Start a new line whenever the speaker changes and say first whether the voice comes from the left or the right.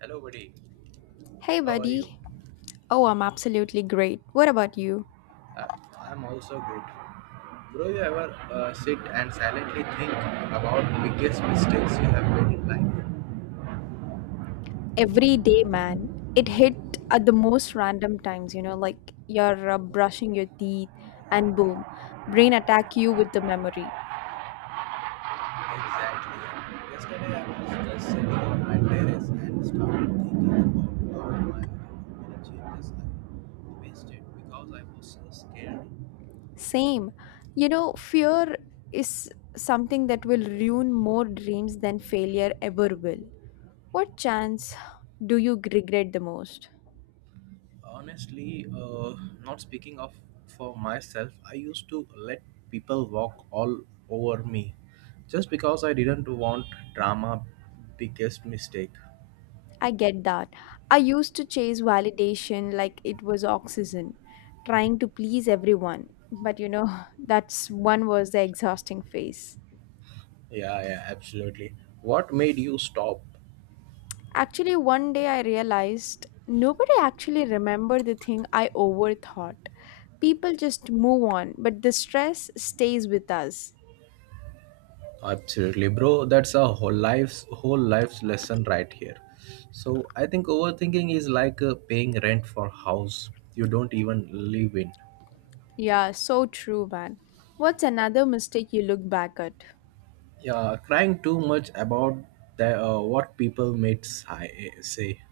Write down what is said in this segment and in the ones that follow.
right: Hello, buddy.
left: Hey,
right: How are
left: buddy.
right: you?
left: Oh, I'm absolutely great. What about you?
right: I- I'm also good. Bro, you ever sit and silently think about biggest mistakes you have made in life?
left: Every day, man. It hit at the most random times, you know, like you're brushing your teeth and boom, brain attack you with the memory.
right: Exactly. Yesterday, I was just sitting on my terrace and started thinking about all my many changes I wasted because I was so scared.
left: Same. You know, fear is something that will ruin more dreams than failure ever will. What chance do you regret the most?
right: Honestly, not speaking of for myself, I used to let people walk all over me just because I didn't want drama. Biggest mistake.
left: I get that. I used to chase validation like it was oxygen, trying to please everyone. But you know, that's one was the exhausting phase.
right: Yeah, yeah, absolutely. What made you stop?
left: Actually, one day I realized nobody actually remembered the thing I overthought. People just move on, but the stress stays with us.
right: Absolutely, bro. That's a whole life's lesson right here. So I think overthinking is like paying rent for house you don't even live in.
left: Yeah, so true, man. What's another mistake you look back at?
right: Yeah, crying too much about what people say.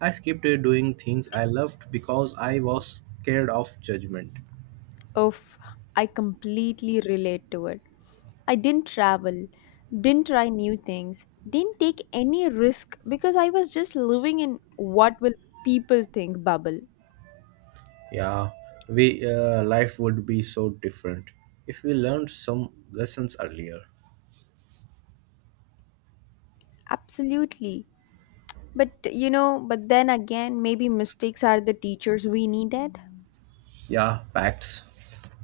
right: I skipped doing things I loved because I was scared of judgment.
left: Oof, I completely relate to it. I didn't travel, didn't try new things, didn't take any risk because I was just living in what will people think bubble.
right: Yeah, we life would be so different if we learned some lessons earlier.
left: Absolutely. But you know, but then again, maybe mistakes are the teachers we needed.
right: Yeah, facts.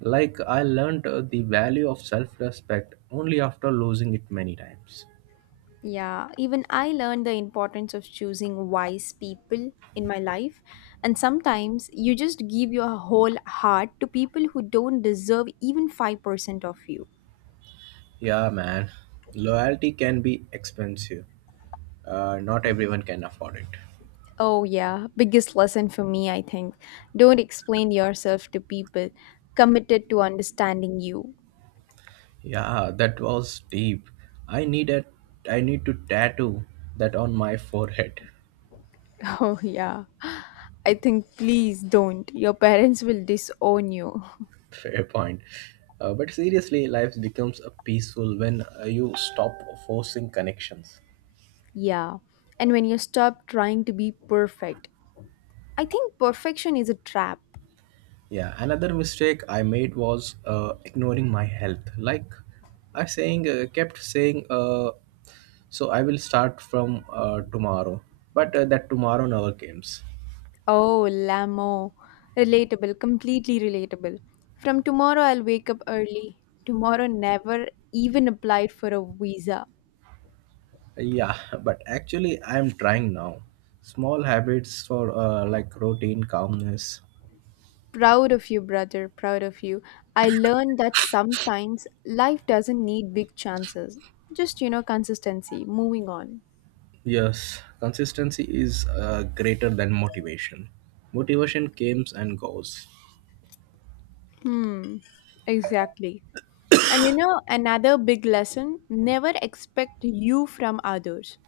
right: Like I learned the value of self-respect only after losing it many times.
left: Yeah, even I learned the importance of choosing wise people in my life. And sometimes you just give your whole heart to people who don't deserve even 5% of you.
right: Yeah, man. Loyalty can be expensive. Not everyone can afford it.
left: Oh, yeah. Biggest lesson for me, I think. Don't explain yourself to people committed to understanding you.
right: Yeah, that was deep. I need a I need to tattoo that on my forehead.
left: Oh, yeah. I think please don't. Your parents will disown you.
right: Fair point. But seriously, life becomes a peaceful when you stop forcing connections.
left: Yeah. And when you stop trying to be perfect, I think perfection is a trap.
right: Yeah, another mistake I made was ignoring my health. Like kept saying, so I will start from tomorrow. But that tomorrow never comes.
left: Oh, Lamo. Relatable, completely relatable. From tomorrow, I'll wake up early. Tomorrow never even applied for a visa.
right: Yeah, but actually I am trying now. Small habits for like routine calmness.
left: Proud of you, brother, proud of you. I learned that sometimes life doesn't need big chances. Just, you know, consistency, moving on.
right: Yes, consistency is greater than motivation. Motivation comes and goes.
left: Hmm, exactly. And you know, another big lesson never expect you from others.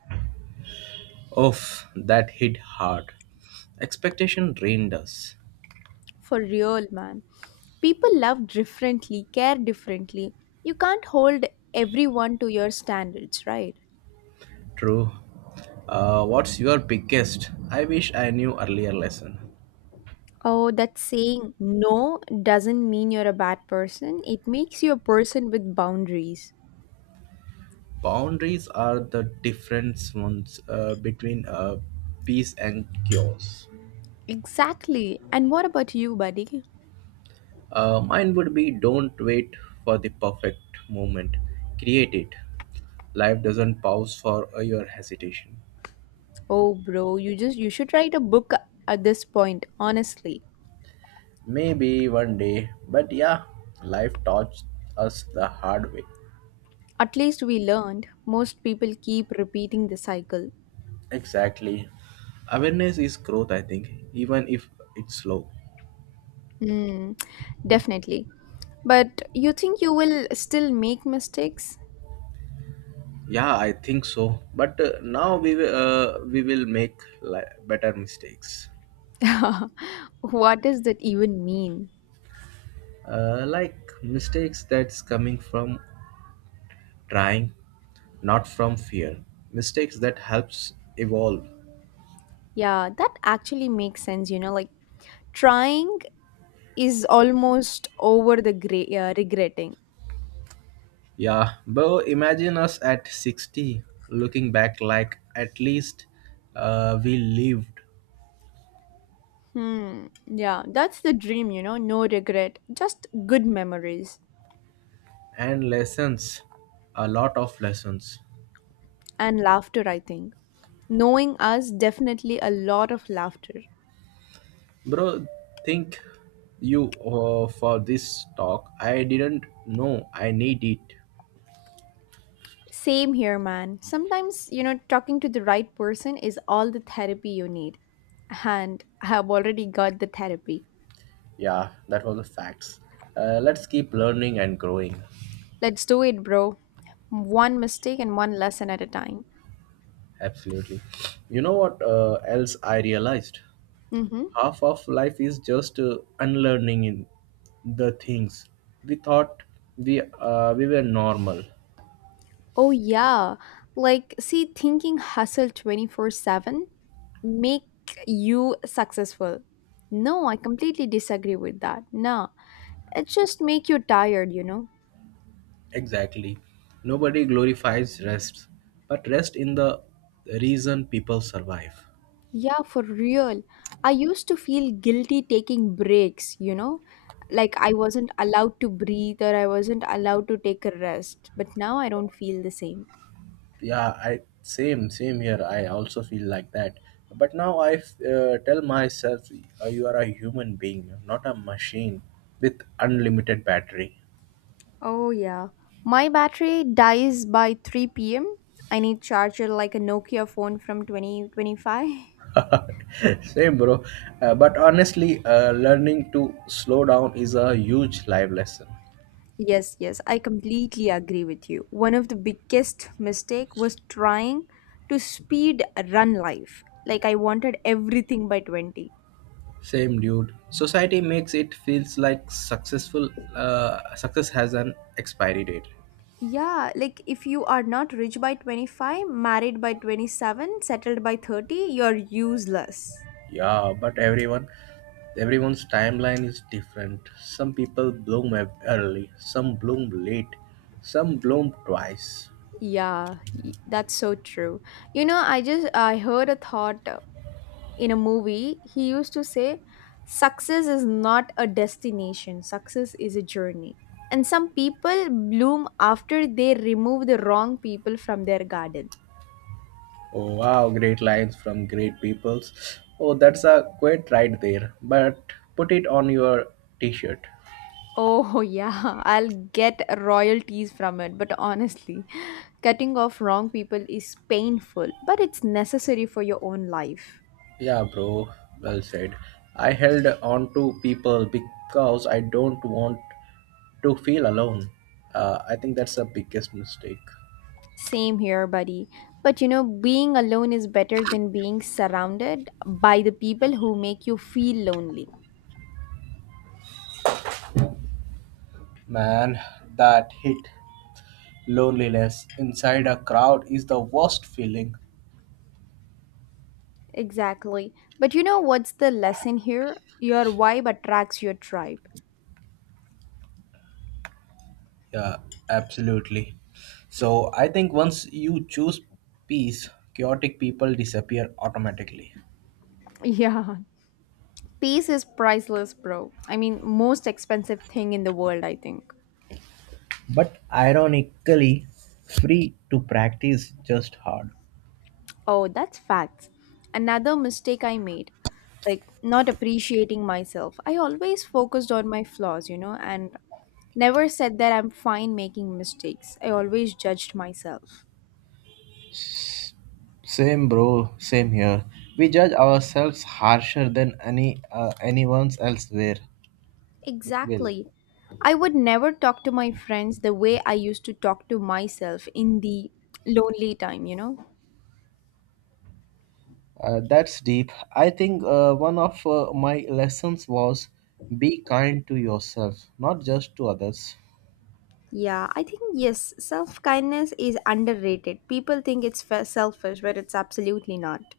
right: Oof, that hit hard. Expectation drained us.
left: For real, man. People love differently, care differently. You can't hold everyone to your standards, right?
right: True. What's your biggest? I wish I knew earlier lesson.
left: Oh, that saying no doesn't mean you're a bad person. It makes you a person with boundaries.
right: Boundaries are the difference ones between peace and chaos.
left: Exactly. And what about you, buddy?
right: Mine would be don't wait for the perfect moment. Create it. Life doesn't pause for your hesitation.
left: Oh, bro, you just you should write a book at this point, honestly.
right: Maybe one day, but yeah, life taught us the hard way.
left: At least we learned. Most people keep repeating the cycle.
right: Exactly. Awareness is growth, I think, even if it's slow.
left: Hmm, definitely. But you think you will still make mistakes?
right: Yeah, I think so. But now we will make li- better mistakes.
left: What does that even mean?
right: Like mistakes that's coming from trying, not from fear. Mistakes that helps evolve.
left: Yeah, that actually makes sense, you know, like trying is almost over the gray, regretting.
right: Yeah, bro. Imagine us at 60 looking back like at least we lived
left: Hmm. Yeah, that's the dream, you know, no regret, just good memories
right: and lessons, a lot of lessons.
left: and laughter, I think. Knowing us, definitely a lot of laughter.
right: Bro, think you for this talk. I didn't know I need it.
left: Same here, man. Sometimes, you know, talking to the right person is all the therapy you need. And I've already got the therapy.
right: Yeah, that was the facts. Let's keep learning and growing.
left: Let's do it, bro. One mistake and one lesson at a time.
right: Absolutely. You know what else I realized?
left: Mm-hmm.
right: Half of life is just unlearning in the things we thought we were normal.
left: Oh, yeah. Like, see, thinking hustle 24/7 make you successful. No, I completely disagree with that. No, it just make you tired, you know?
right: Exactly, nobody glorifies rest, but rest in the reason people survive.
left: Yeah, for real. I used to feel guilty taking breaks, you know? Like I wasn't allowed to breathe or I wasn't allowed to take a rest. But now I don't feel the same.
right: Yeah, I same same here I also feel like that, but now I tell myself, you are a human being, not a machine with unlimited battery.
left: Oh yeah. My battery dies by 3 p.m. I need charger like a Nokia phone from 2025.
right: Same, bro. But honestly, learning to slow down is a huge life lesson.
left: Yes, yes, I completely agree with you. One of the biggest mistake was trying to speed run life. Like I wanted everything by 20.
right: Same, dude. Society makes it feels like successful. Success has an expiry date.
left: Yeah, like if you are not rich by 25, married by 27, settled by 30, you're useless.
right: Yeah, but everyone's timeline is different. Some people bloom early, some bloom late, some bloom twice.
left: Yeah, that's so true. You know, I just I heard a thought in a movie, he used to say, success is not a destination, success is a journey. And some people bloom after they remove the wrong people from their garden.
right: Oh, wow, great lines from great peoples. Oh, that's a quote right there. But put it on your t-shirt.
left: Oh, yeah, I'll get royalties from it, but honestly, cutting off wrong people is painful, but it's necessary for your own life.
right: Yeah, bro, well said. I held on to people because I don't want to feel alone. I think that's the biggest mistake.
left: Same here, buddy. But you know, being alone is better than being surrounded by the people who make you feel lonely.
right: Man, that hit loneliness inside a crowd is the worst feeling.
left: Exactly. But you know what's the lesson here? Your vibe attracts your tribe.
right: Yeah, absolutely. So I think once you choose peace, chaotic people disappear automatically.
left: Yeah, peace is priceless, bro. I mean, most expensive thing in the world, I think.
right: But ironically, free to practice just hard.
left: Oh, that's facts. Another mistake I made, like not appreciating myself. I always focused on my flaws, you know, and never said that I'm fine making mistakes. I always judged myself.
right: Same, bro. Same here. We judge ourselves harsher than anyone else where will.
left: Exactly. I would never talk to my friends the way I used to talk to myself in the lonely time, you know?
right: That's deep. I think one of my lessons was be kind to yourself, not just to others.
left: Yeah, I think yes, self kindness is underrated. People think it's selfish, but it's absolutely not.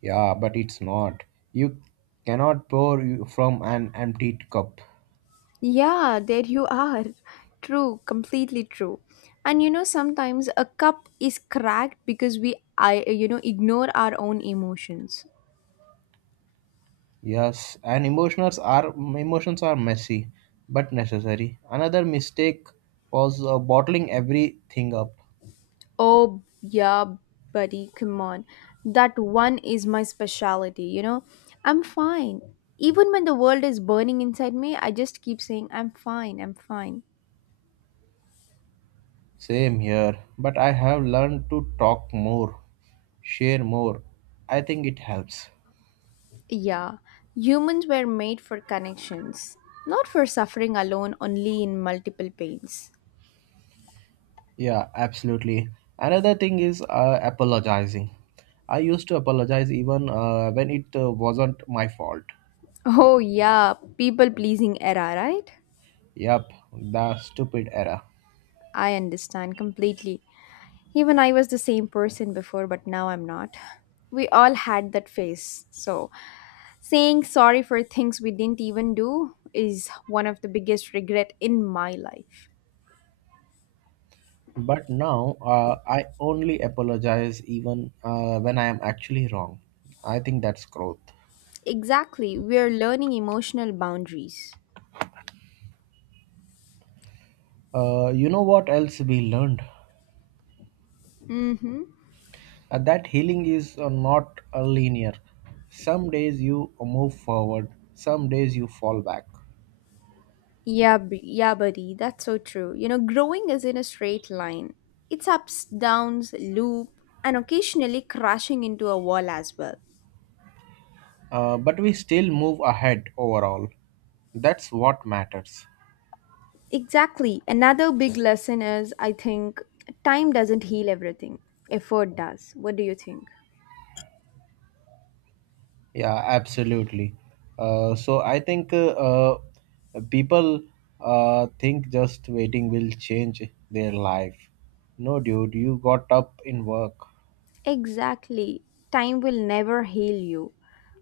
right: Yeah, but it's not. You cannot from an empty cup.
left: Yeah, there you are. True, completely true. And you know, sometimes a cup is cracked because we I you know ignore our own emotions.
right: Yes, and emotions are messy, but necessary. Another mistake was bottling everything up.
left: Oh, yeah, buddy, come on. That one is my specialty, you know? I'm fine. Even when the world is burning inside me, I just keep saying, I'm fine, I'm fine.
right: Same here, but I have learned to talk more, share more. I think it helps.
left: Yeah, humans were made for connections, not for suffering alone, only in multiple pains.
right: Yeah, absolutely. Another thing is apologizing. I used to apologize even when it wasn't my fault.
left: Oh, yeah, people pleasing era, right?
right: Yep, the stupid error.
left: I understand completely. Even I was the same person before, but now I'm not. We all had that phase, so saying sorry for things we didn't even do is one of the biggest regret in my life.
right: But now I only apologize even when I am actually wrong. I think that's growth.
left: Exactly, we are learning emotional boundaries.
right: You know what else we learned?
left: Mm-hmm.
right: That healing is not linear. Some days you move forward, some days you fall back.
left: Yeah, buddy. That's so true. You know, growing isn't a straight line. It's ups, downs, loop, and occasionally crashing into a wall as well.
right: But we still move ahead overall. That's what matters.
left: Exactly, another big lesson is, I think, time doesn't heal everything. Effort does. What do you think?
right: Yeah, absolutely. So I think people think just waiting will change their life. No, dude, you got up in work.
left: Exactly. Time will never heal you,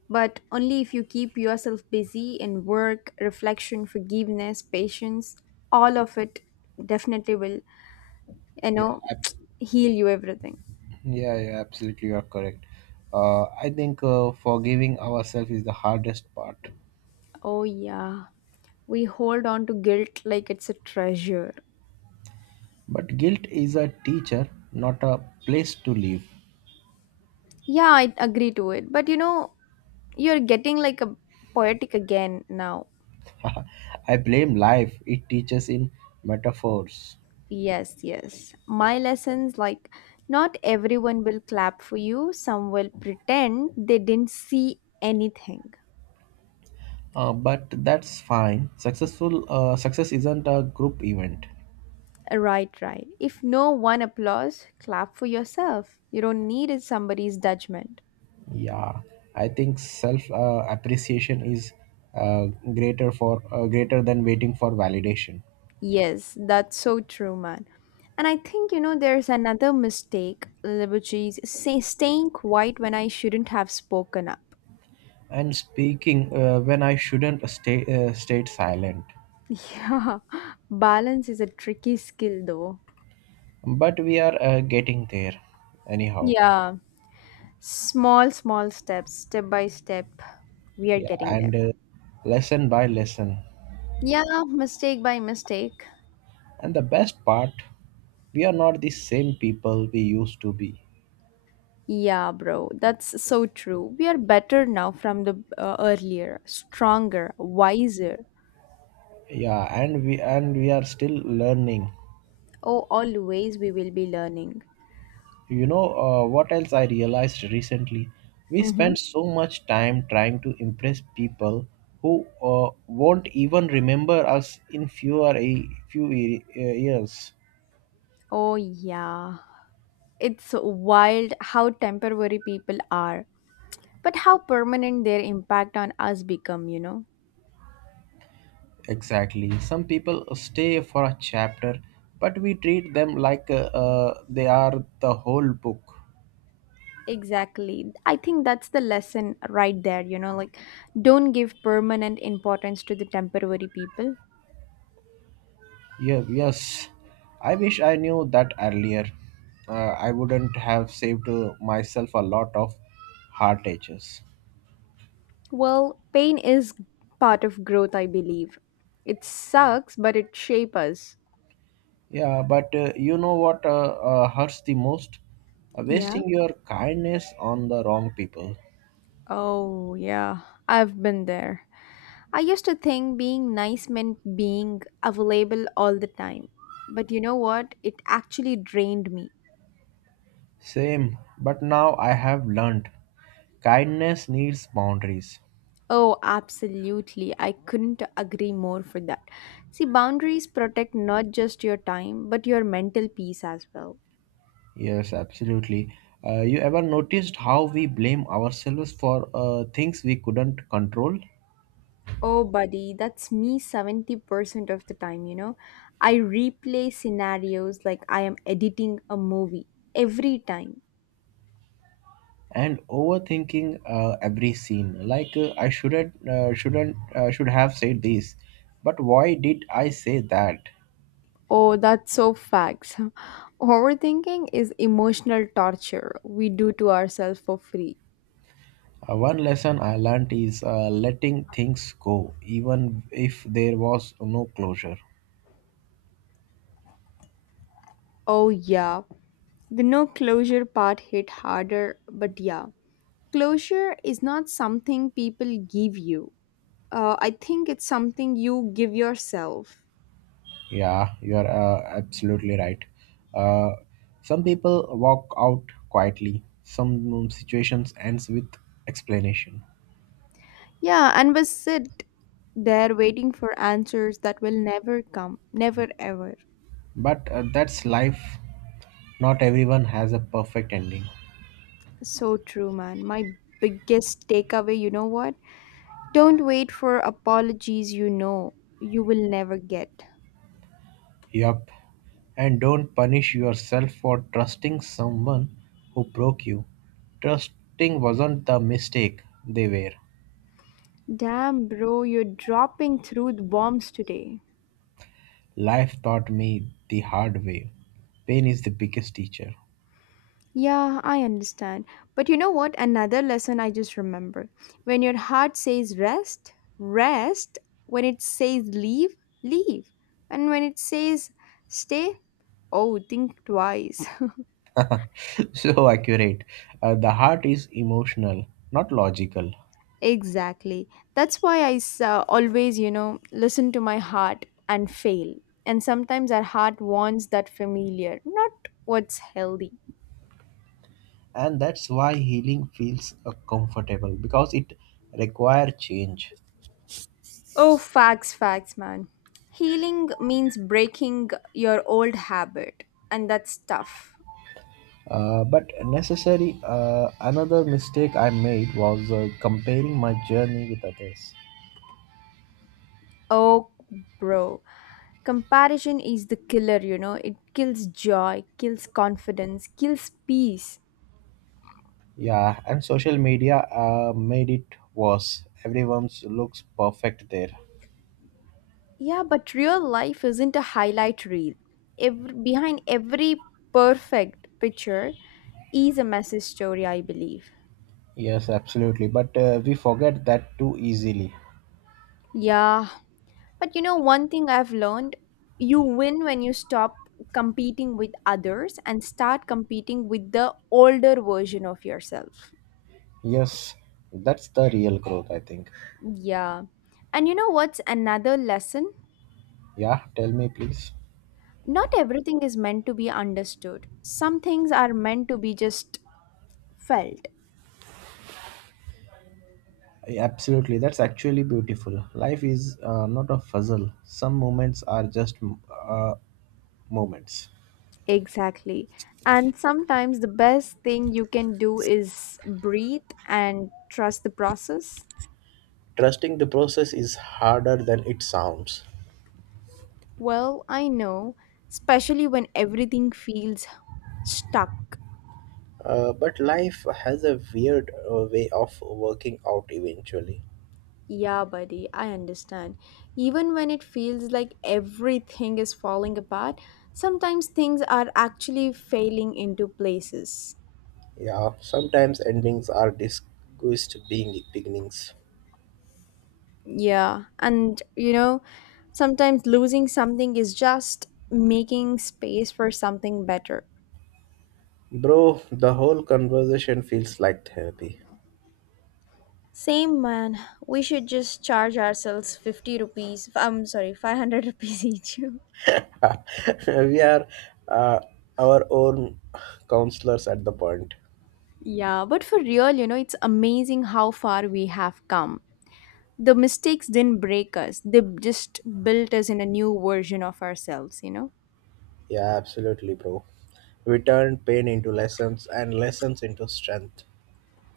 left: but only if you keep yourself busy in work, reflection, forgiveness, patience, all of it definitely will, you
right: Yeah,
left: know,
right: ab-
left: heal you everything.
right: yeah, absolutely, you are correct. I think forgiving ourselves is the hardest part.
left: Oh, yeah. We hold on to guilt like it's a treasure.
right: But guilt is a teacher, not a place to live.
left: Yeah, I agree to it. But you know, you're getting like a poetic again now.
right: I blame life, it teaches in metaphors.
left: Yes, yes. My lessons like not everyone will clap for you, some will pretend they didn't see anything.
right: But that's fine. Success isn't a group event.
left: Right, right. If no one applauds, clap for yourself. You don't need somebody's judgment.
right: Yeah, I think self appreciation is uh, greater than waiting for validation.
left: Yes, that's so true, man. And I think, you know, there's another mistake, which is say, staying quiet when I shouldn't have spoken up.
right: And speaking when I shouldn't stay stayed silent.
left: Yeah, balance is a tricky skill, though.
right: But we are getting there, anyhow.
left: Yeah. Small, small steps, step by step, we are
right: Yeah,
left: getting there.
right: and lesson by lesson.
left: Yeah, mistake by mistake.
right: And the best part, we are not the same people we used to be.
left: Yeah, bro, that's so true. We are better now from the earlier, stronger, wiser.
right: Yeah, and we are still learning.
left: Oh, always we will be learning.
right: You know what else I realized recently? We
left: Mm-hmm.
right: spend so much time trying to impress people who won't even remember us in fewer a few ye- years.
left: Oh, yeah. It's wild how temporary people are, but how permanent their impact on us become, you know?
right: Exactly. Some people stay for a chapter, but we treat them like they are the whole book.
left: Exactly. I think that's the lesson right there, you know, like don't give permanent importance to the temporary people.
right: Yeah, yes. I wish I knew that earlier. I wouldn't have saved myself a lot of heartaches.
left: Well, pain is part of growth, I believe. It sucks, but it shapes us.
right: Yeah, but you know what hurts the most?
left: Yeah.
right: Wasting your kindness on the wrong people.
left: Oh, yeah. I've been there. I used to think being nice meant being available all the time. But you know what? It actually drained me.
right: Same, but now I have learned kindness needs boundaries.
left: Oh, absolutely. I couldn't agree more for that. See, boundaries protect not just your time, but your mental peace as well.
right: Yes, absolutely. You ever noticed how we blame ourselves for things we couldn't control?
left: Oh, buddy, that's me 70% of the time, you know. I replay scenarios like I am editing a movie every time.
right: And overthinking every scene like I shouldn't should have said this, but why did I say that?
left: Oh, that's so facts. Overthinking is emotional torture we do to ourselves for free.
right: One lesson I learned is letting things go even if there was no closure.
left: Oh, yeah. The no closure part hit harder, but yeah. Closure is not something people give you. I think it's something you give yourself.
right: Yeah you're uh, absolutely right. uh, some people walk out quietly, some situations ends with explanation.
left: Yeah, and we sit there waiting for answers that will never come, never ever.
right: But that's life, not everyone has a perfect ending.
left: So true, man. My biggest takeaway, you know what? Don't wait for apologies you know you will never get.
right: Yup. And don't punish yourself for trusting someone who broke you. Trusting wasn't the mistake, they were.
left: Damn, bro, you're dropping truth bombs today.
right: Life taught me the hard way. Pain is the biggest teacher.
left: Yeah, I understand. But you know what? Another lesson I just remember. When your heart says rest, rest. When it says leave, leave. And when it says stay, oh, think twice.
right: So accurate. The heart is emotional, not logical.
left: Exactly. That's why I always, you know, listen to my heart and fail. And sometimes our heart wants that familiar, not what's healthy.
right: And that's why healing feels comfortable because it requires change.
left: Oh, facts, facts, man. Healing means breaking your old habit, and that's tough.
right: But necessary, another mistake I made was comparing my journey with others.
left: Oh, bro. Comparison is the killer, you know. It kills joy, kills confidence, kills peace.
right: Yeah, and social media made it worse. Everyone's looks perfect there.
left: Yeah, but real life isn't a highlight reel. Behind every perfect picture is a messy story, I believe.
right: Yes, absolutely. But we forget that too easily.
left: Yeah, but you know, one thing I've learned you win when you stop competing with others and start competing with the older version of yourself.
right: Yes, that's the real growth, I think.
left: Yeah. And you know what's another lesson?
right: Yeah, tell me, please.
left: Not everything is meant to be understood, some things are meant to be just felt.
right: Yeah, absolutely, that's actually beautiful. Life is not a puzzle. Some moments are just uh, moments.
left: Exactly. And sometimes the best thing you can do is breathe and trust the process.
right: Trusting the process is harder than it sounds.
left: Well, I know, especially when everything feels stuck.
right: But life has a weird way of working out eventually.
left: Yeah, buddy, I understand. Even when it feels like everything is falling apart, sometimes things are actually failing into places.
right: Yeah, sometimes endings are discussed being beginnings.
left: Yeah, and you know, sometimes losing something is just making space for something better.
right: Bro, the whole conversation feels like therapy.
left: Same man, we should just charge ourselves 50 rupees. I'm sorry, 500 rupees each.
right: We are uh, our own counselors at the point.
left: Yeah, but for real, you know, it's amazing how far we have come. The mistakes didn't break us, they just built us in a new version of ourselves, you know?
right: Yeah, absolutely, bro. We turn pain into lessons and lessons into strength.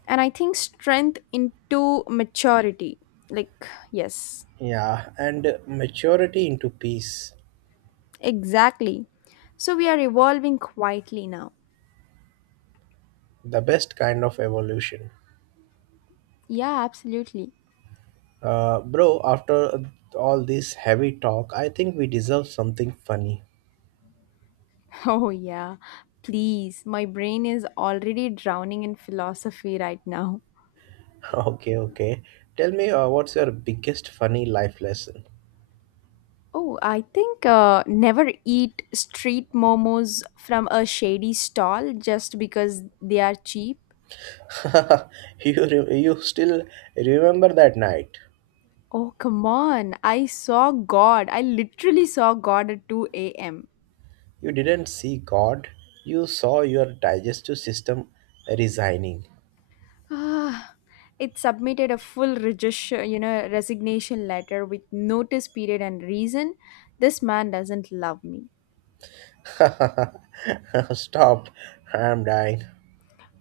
left: And I think strength into maturity. Like, yes,
right: Yeah, and maturity into peace.
left: exactly. So we are evolving quietly now.
right: The best kind of evolution.
left: Yeah, absolutely.
right: Bro, after all this heavy talk, I think we deserve something funny.
left: Oh, yeah. Please, my brain is already drowning in philosophy right now.
right: Okay, okay. Tell me, what's your biggest funny life lesson?
left: Oh, I think never eat street momos from a shady stall just because they are cheap.
right: You still remember that night?
left: Oh, come on. I saw God. I literally saw God at 2 a.m.
right: You didn't see God. You saw your digestive system resigning.
left: Ah, it submitted a full resignation letter with notice period and reason. This man doesn't love me.
right: Stop! I'm dying.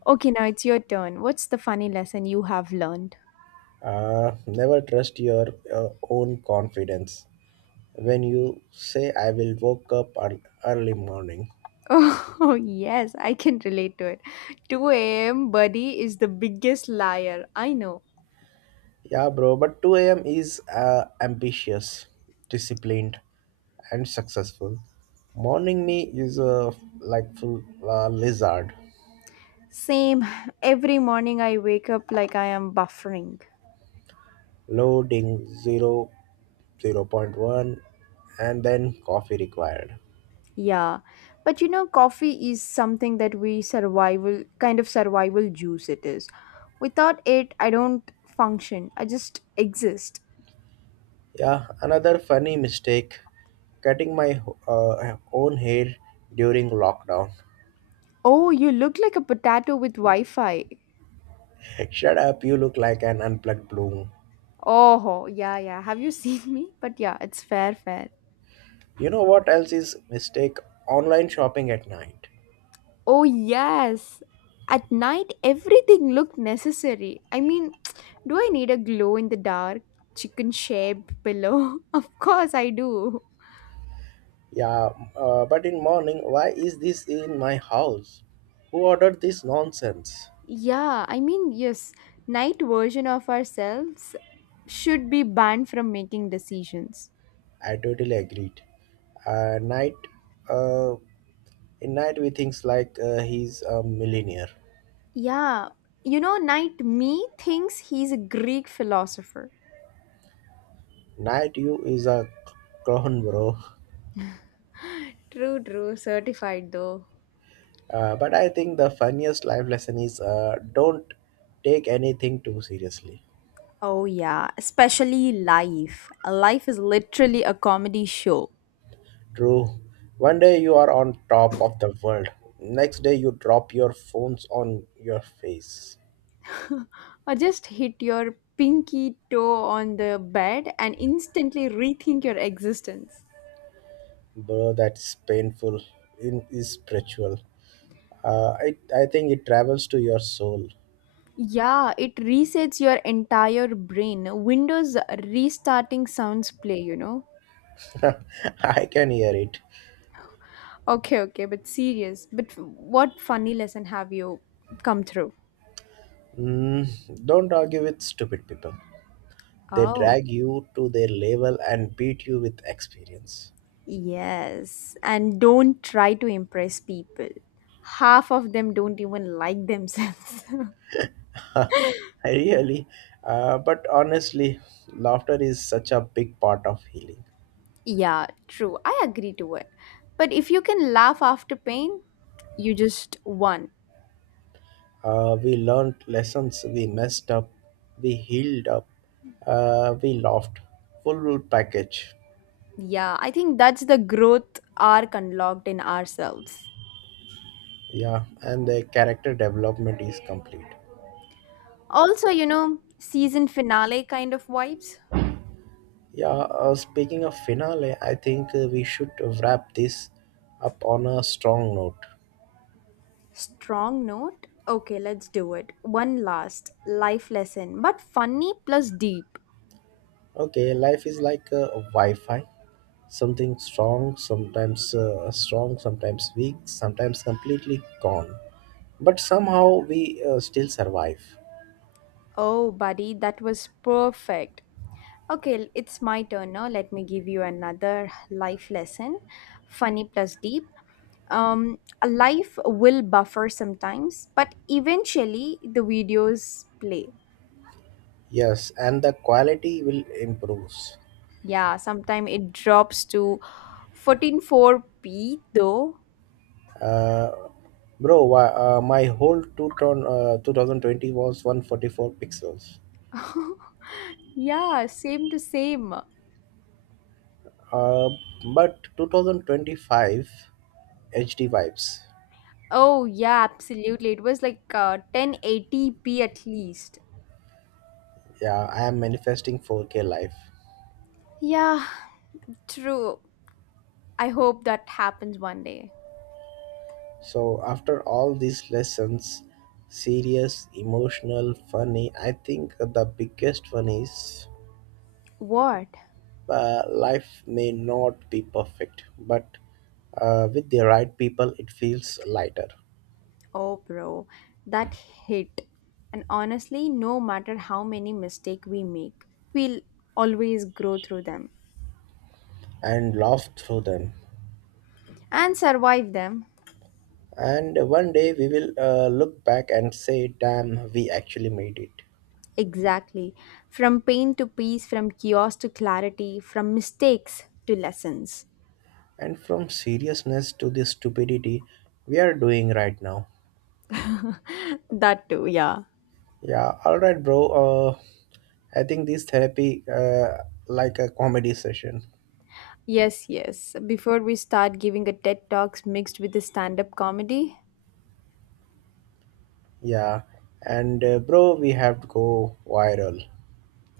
left: Okay, now it's your turn. What's the funny lesson you have learned?
right: Never trust your own confidence when you say I will early morning.
left: Oh, yes, I can relate to it. 2 a.m. buddy is the biggest liar. I know.
right: Yeah, bro, but 2 a.m. is ambitious, disciplined, and successful. Morning me is a like full lizard,
left: Same. Every morning I wake up like I am buffering.
right: loading zero, 0.1, and then coffee required.
left: Yeah. But you know, coffee is something that we survival, kind of survival juice it is. Without it, I don't function. I just exist.
right: Yeah, another funny mistake, cutting my own hair during lockdown.
left: Oh, you look like a potato with Wi Fi.
right: Shut up, you look like an unplugged bloom.
left: Oh, yeah, yeah. Have you seen me? But yeah, it's fair, fair.
right: You know what else is mistake? Online shopping at night.
left: Oh, yes. At night, everything looked necessary. I mean, do I need a glow in the dark chicken shaped pillow? Of course, I do.
right: Yeah, but in morning, why is this in my house? Who ordered this nonsense?
left: Yeah, I mean, yes, night version of ourselves should be banned from making decisions.
right: I totally agreed. Uh, night, uh, in night we thinks like he's a millionaire.
left: Yeah, night me thinks he's a Greek philosopher.
right: Night you is a clown, bro.
left: True, true, certified though.
right: But I think the funniest life lesson is don't take anything too seriously.
left: Oh, yeah, especially life. Life is literally a comedy show.
right: True. One day you are on top of the world. Next day you drop your phones on your face.
left: Or just hit your pinky toe on the bed and instantly rethink your existence.
right: Bro, that's painful. In is spiritual. Uh, I I think it travels to your soul.
left: Yeah, it resets your entire brain. Windows restarting sounds play.
right: I can hear it.
left: Okay, okay, but serious. But what funny lesson have you come through?
right: Mm, don't argue with stupid people. They
left: Oh,
right: drag you to their level and beat you with experience.
left: yes. And don't try to impress people. Half of them don't even like themselves.
right: Really, but honestly, laughter is such a big part of healing.
left: Yeah, true. I agree to it. But if you can laugh after pain, you just won.
right: We learned lessons, we messed up, we healed up, we laughed. Full route package.
left: Yeah, I think that's the growth arc unlocked in ourselves.
right: Yeah, and the character development is complete.
left: Also, season finale kind of vibes.
right: Yeah, speaking of finale, I think we should wrap this up on a strong note.
left: Strong note. Okay, let's do it. One last life lesson, but funny plus deep.
right: Okay, life is like Wi Fi, sometimes strong, sometimes weak, sometimes completely gone. But somehow we still survive.
left: Oh, buddy, that was perfect. Okay, it's my turn now. Let me give you another life lesson. Funny plus deep. A life will buffer sometimes, but eventually the videos play.
right: Yes, and the quality will improve.
left: Yeah, sometime it drops to 14.4p though.
right: Uh, bro, my whole 2020 was 144 pixels.
left: Yeah, same to same.
right: Uh, but 2025 HD vibes.
left: Oh, yeah, absolutely. It was like 1080p at least.
right: Yeah, I am manifesting 4K life.
left: Yeah, true. I hope that happens one day.
right: So after all these lessons, serious, emotional, funny, I think the biggest one is
left: What?
right: life may not be perfect, but with the right people, it feels lighter
left: Oh, bro, that hit. And honestly, no matter how many mistakes we make, we'll always grow through them
right: and laugh through them.
left: and survive them.
right: And one day we will look back and say, damn, we actually made it.
left: Exactly. From pain to peace, from chaos to clarity, from mistakes to lessons.
right: And from seriousness to the stupidity we are doing right now.
left: That too, yeah.
right: Yeah, alright, bro. I think this therapy like a comedy session.
left: Yes, yes. Before we start giving a TED Talks mixed with the stand up comedy.
right: Yeah, and bro, we have to go viral.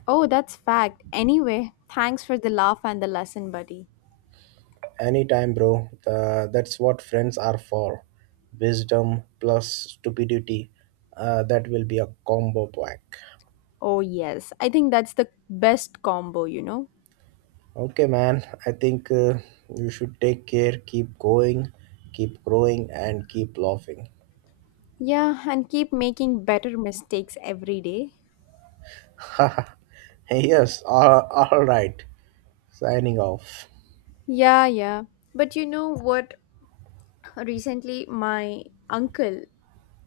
left: Oh, that's fact. Anyway, thanks for the laugh and the lesson, buddy.
right: Anytime, bro. That's what friends are for. Wisdom plus stupidity. That will be a combo pack.
left: Oh, yes. I think that's the best combo, you know?
right: Okay, man. I think you should take care, keep going, keep growing, and keep laughing.
left: Yeah, and keep making better mistakes every day.
right: Yes, all right. Signing off.
left: Yeah, yeah. But you know what? Recently, my uncle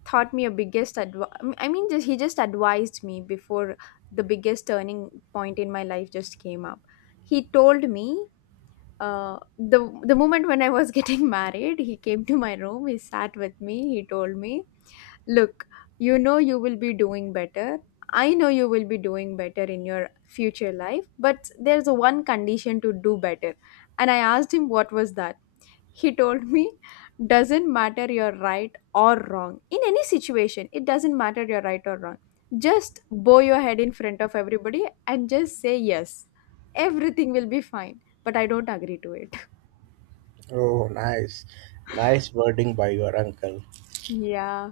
left: taught me a biggest I mean, just, he just advised me before the biggest turning point in my life just came up. He told me the moment when I was getting married. He came to my room. He sat with me. He told me, Look, you know you will be doing better. I know you will be doing better in your future life, but there's one condition to do better. And I asked him what was that. He told me, doesn't matter you're right or wrong. In any situation, it doesn't matter you're right or wrong. Just bow your head in front of everybody and just say yes. Everything will be fine. But I don't agree to it.
right: Oh, nice. Nice wording by your uncle.
left: Yeah.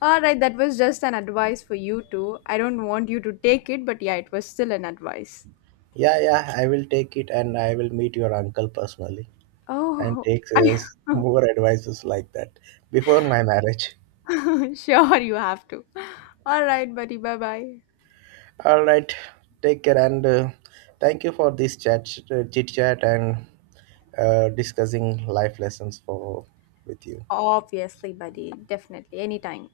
left: All right, that was just an advice for you too. I don't want you to take it, but yeah, it was still an advice.
right: Yeah, yeah, I will take it and I will meet your uncle personally. And
left: Oh,
right: takes
left: I,
right: us more advices like that before my marriage.
left: sure, you have to. All right, buddy. Bye bye.
right: All right, take care and thank you for this chit chat, and discussing life lessons for with you.
left: Obviously, buddy. Definitely. Anytime.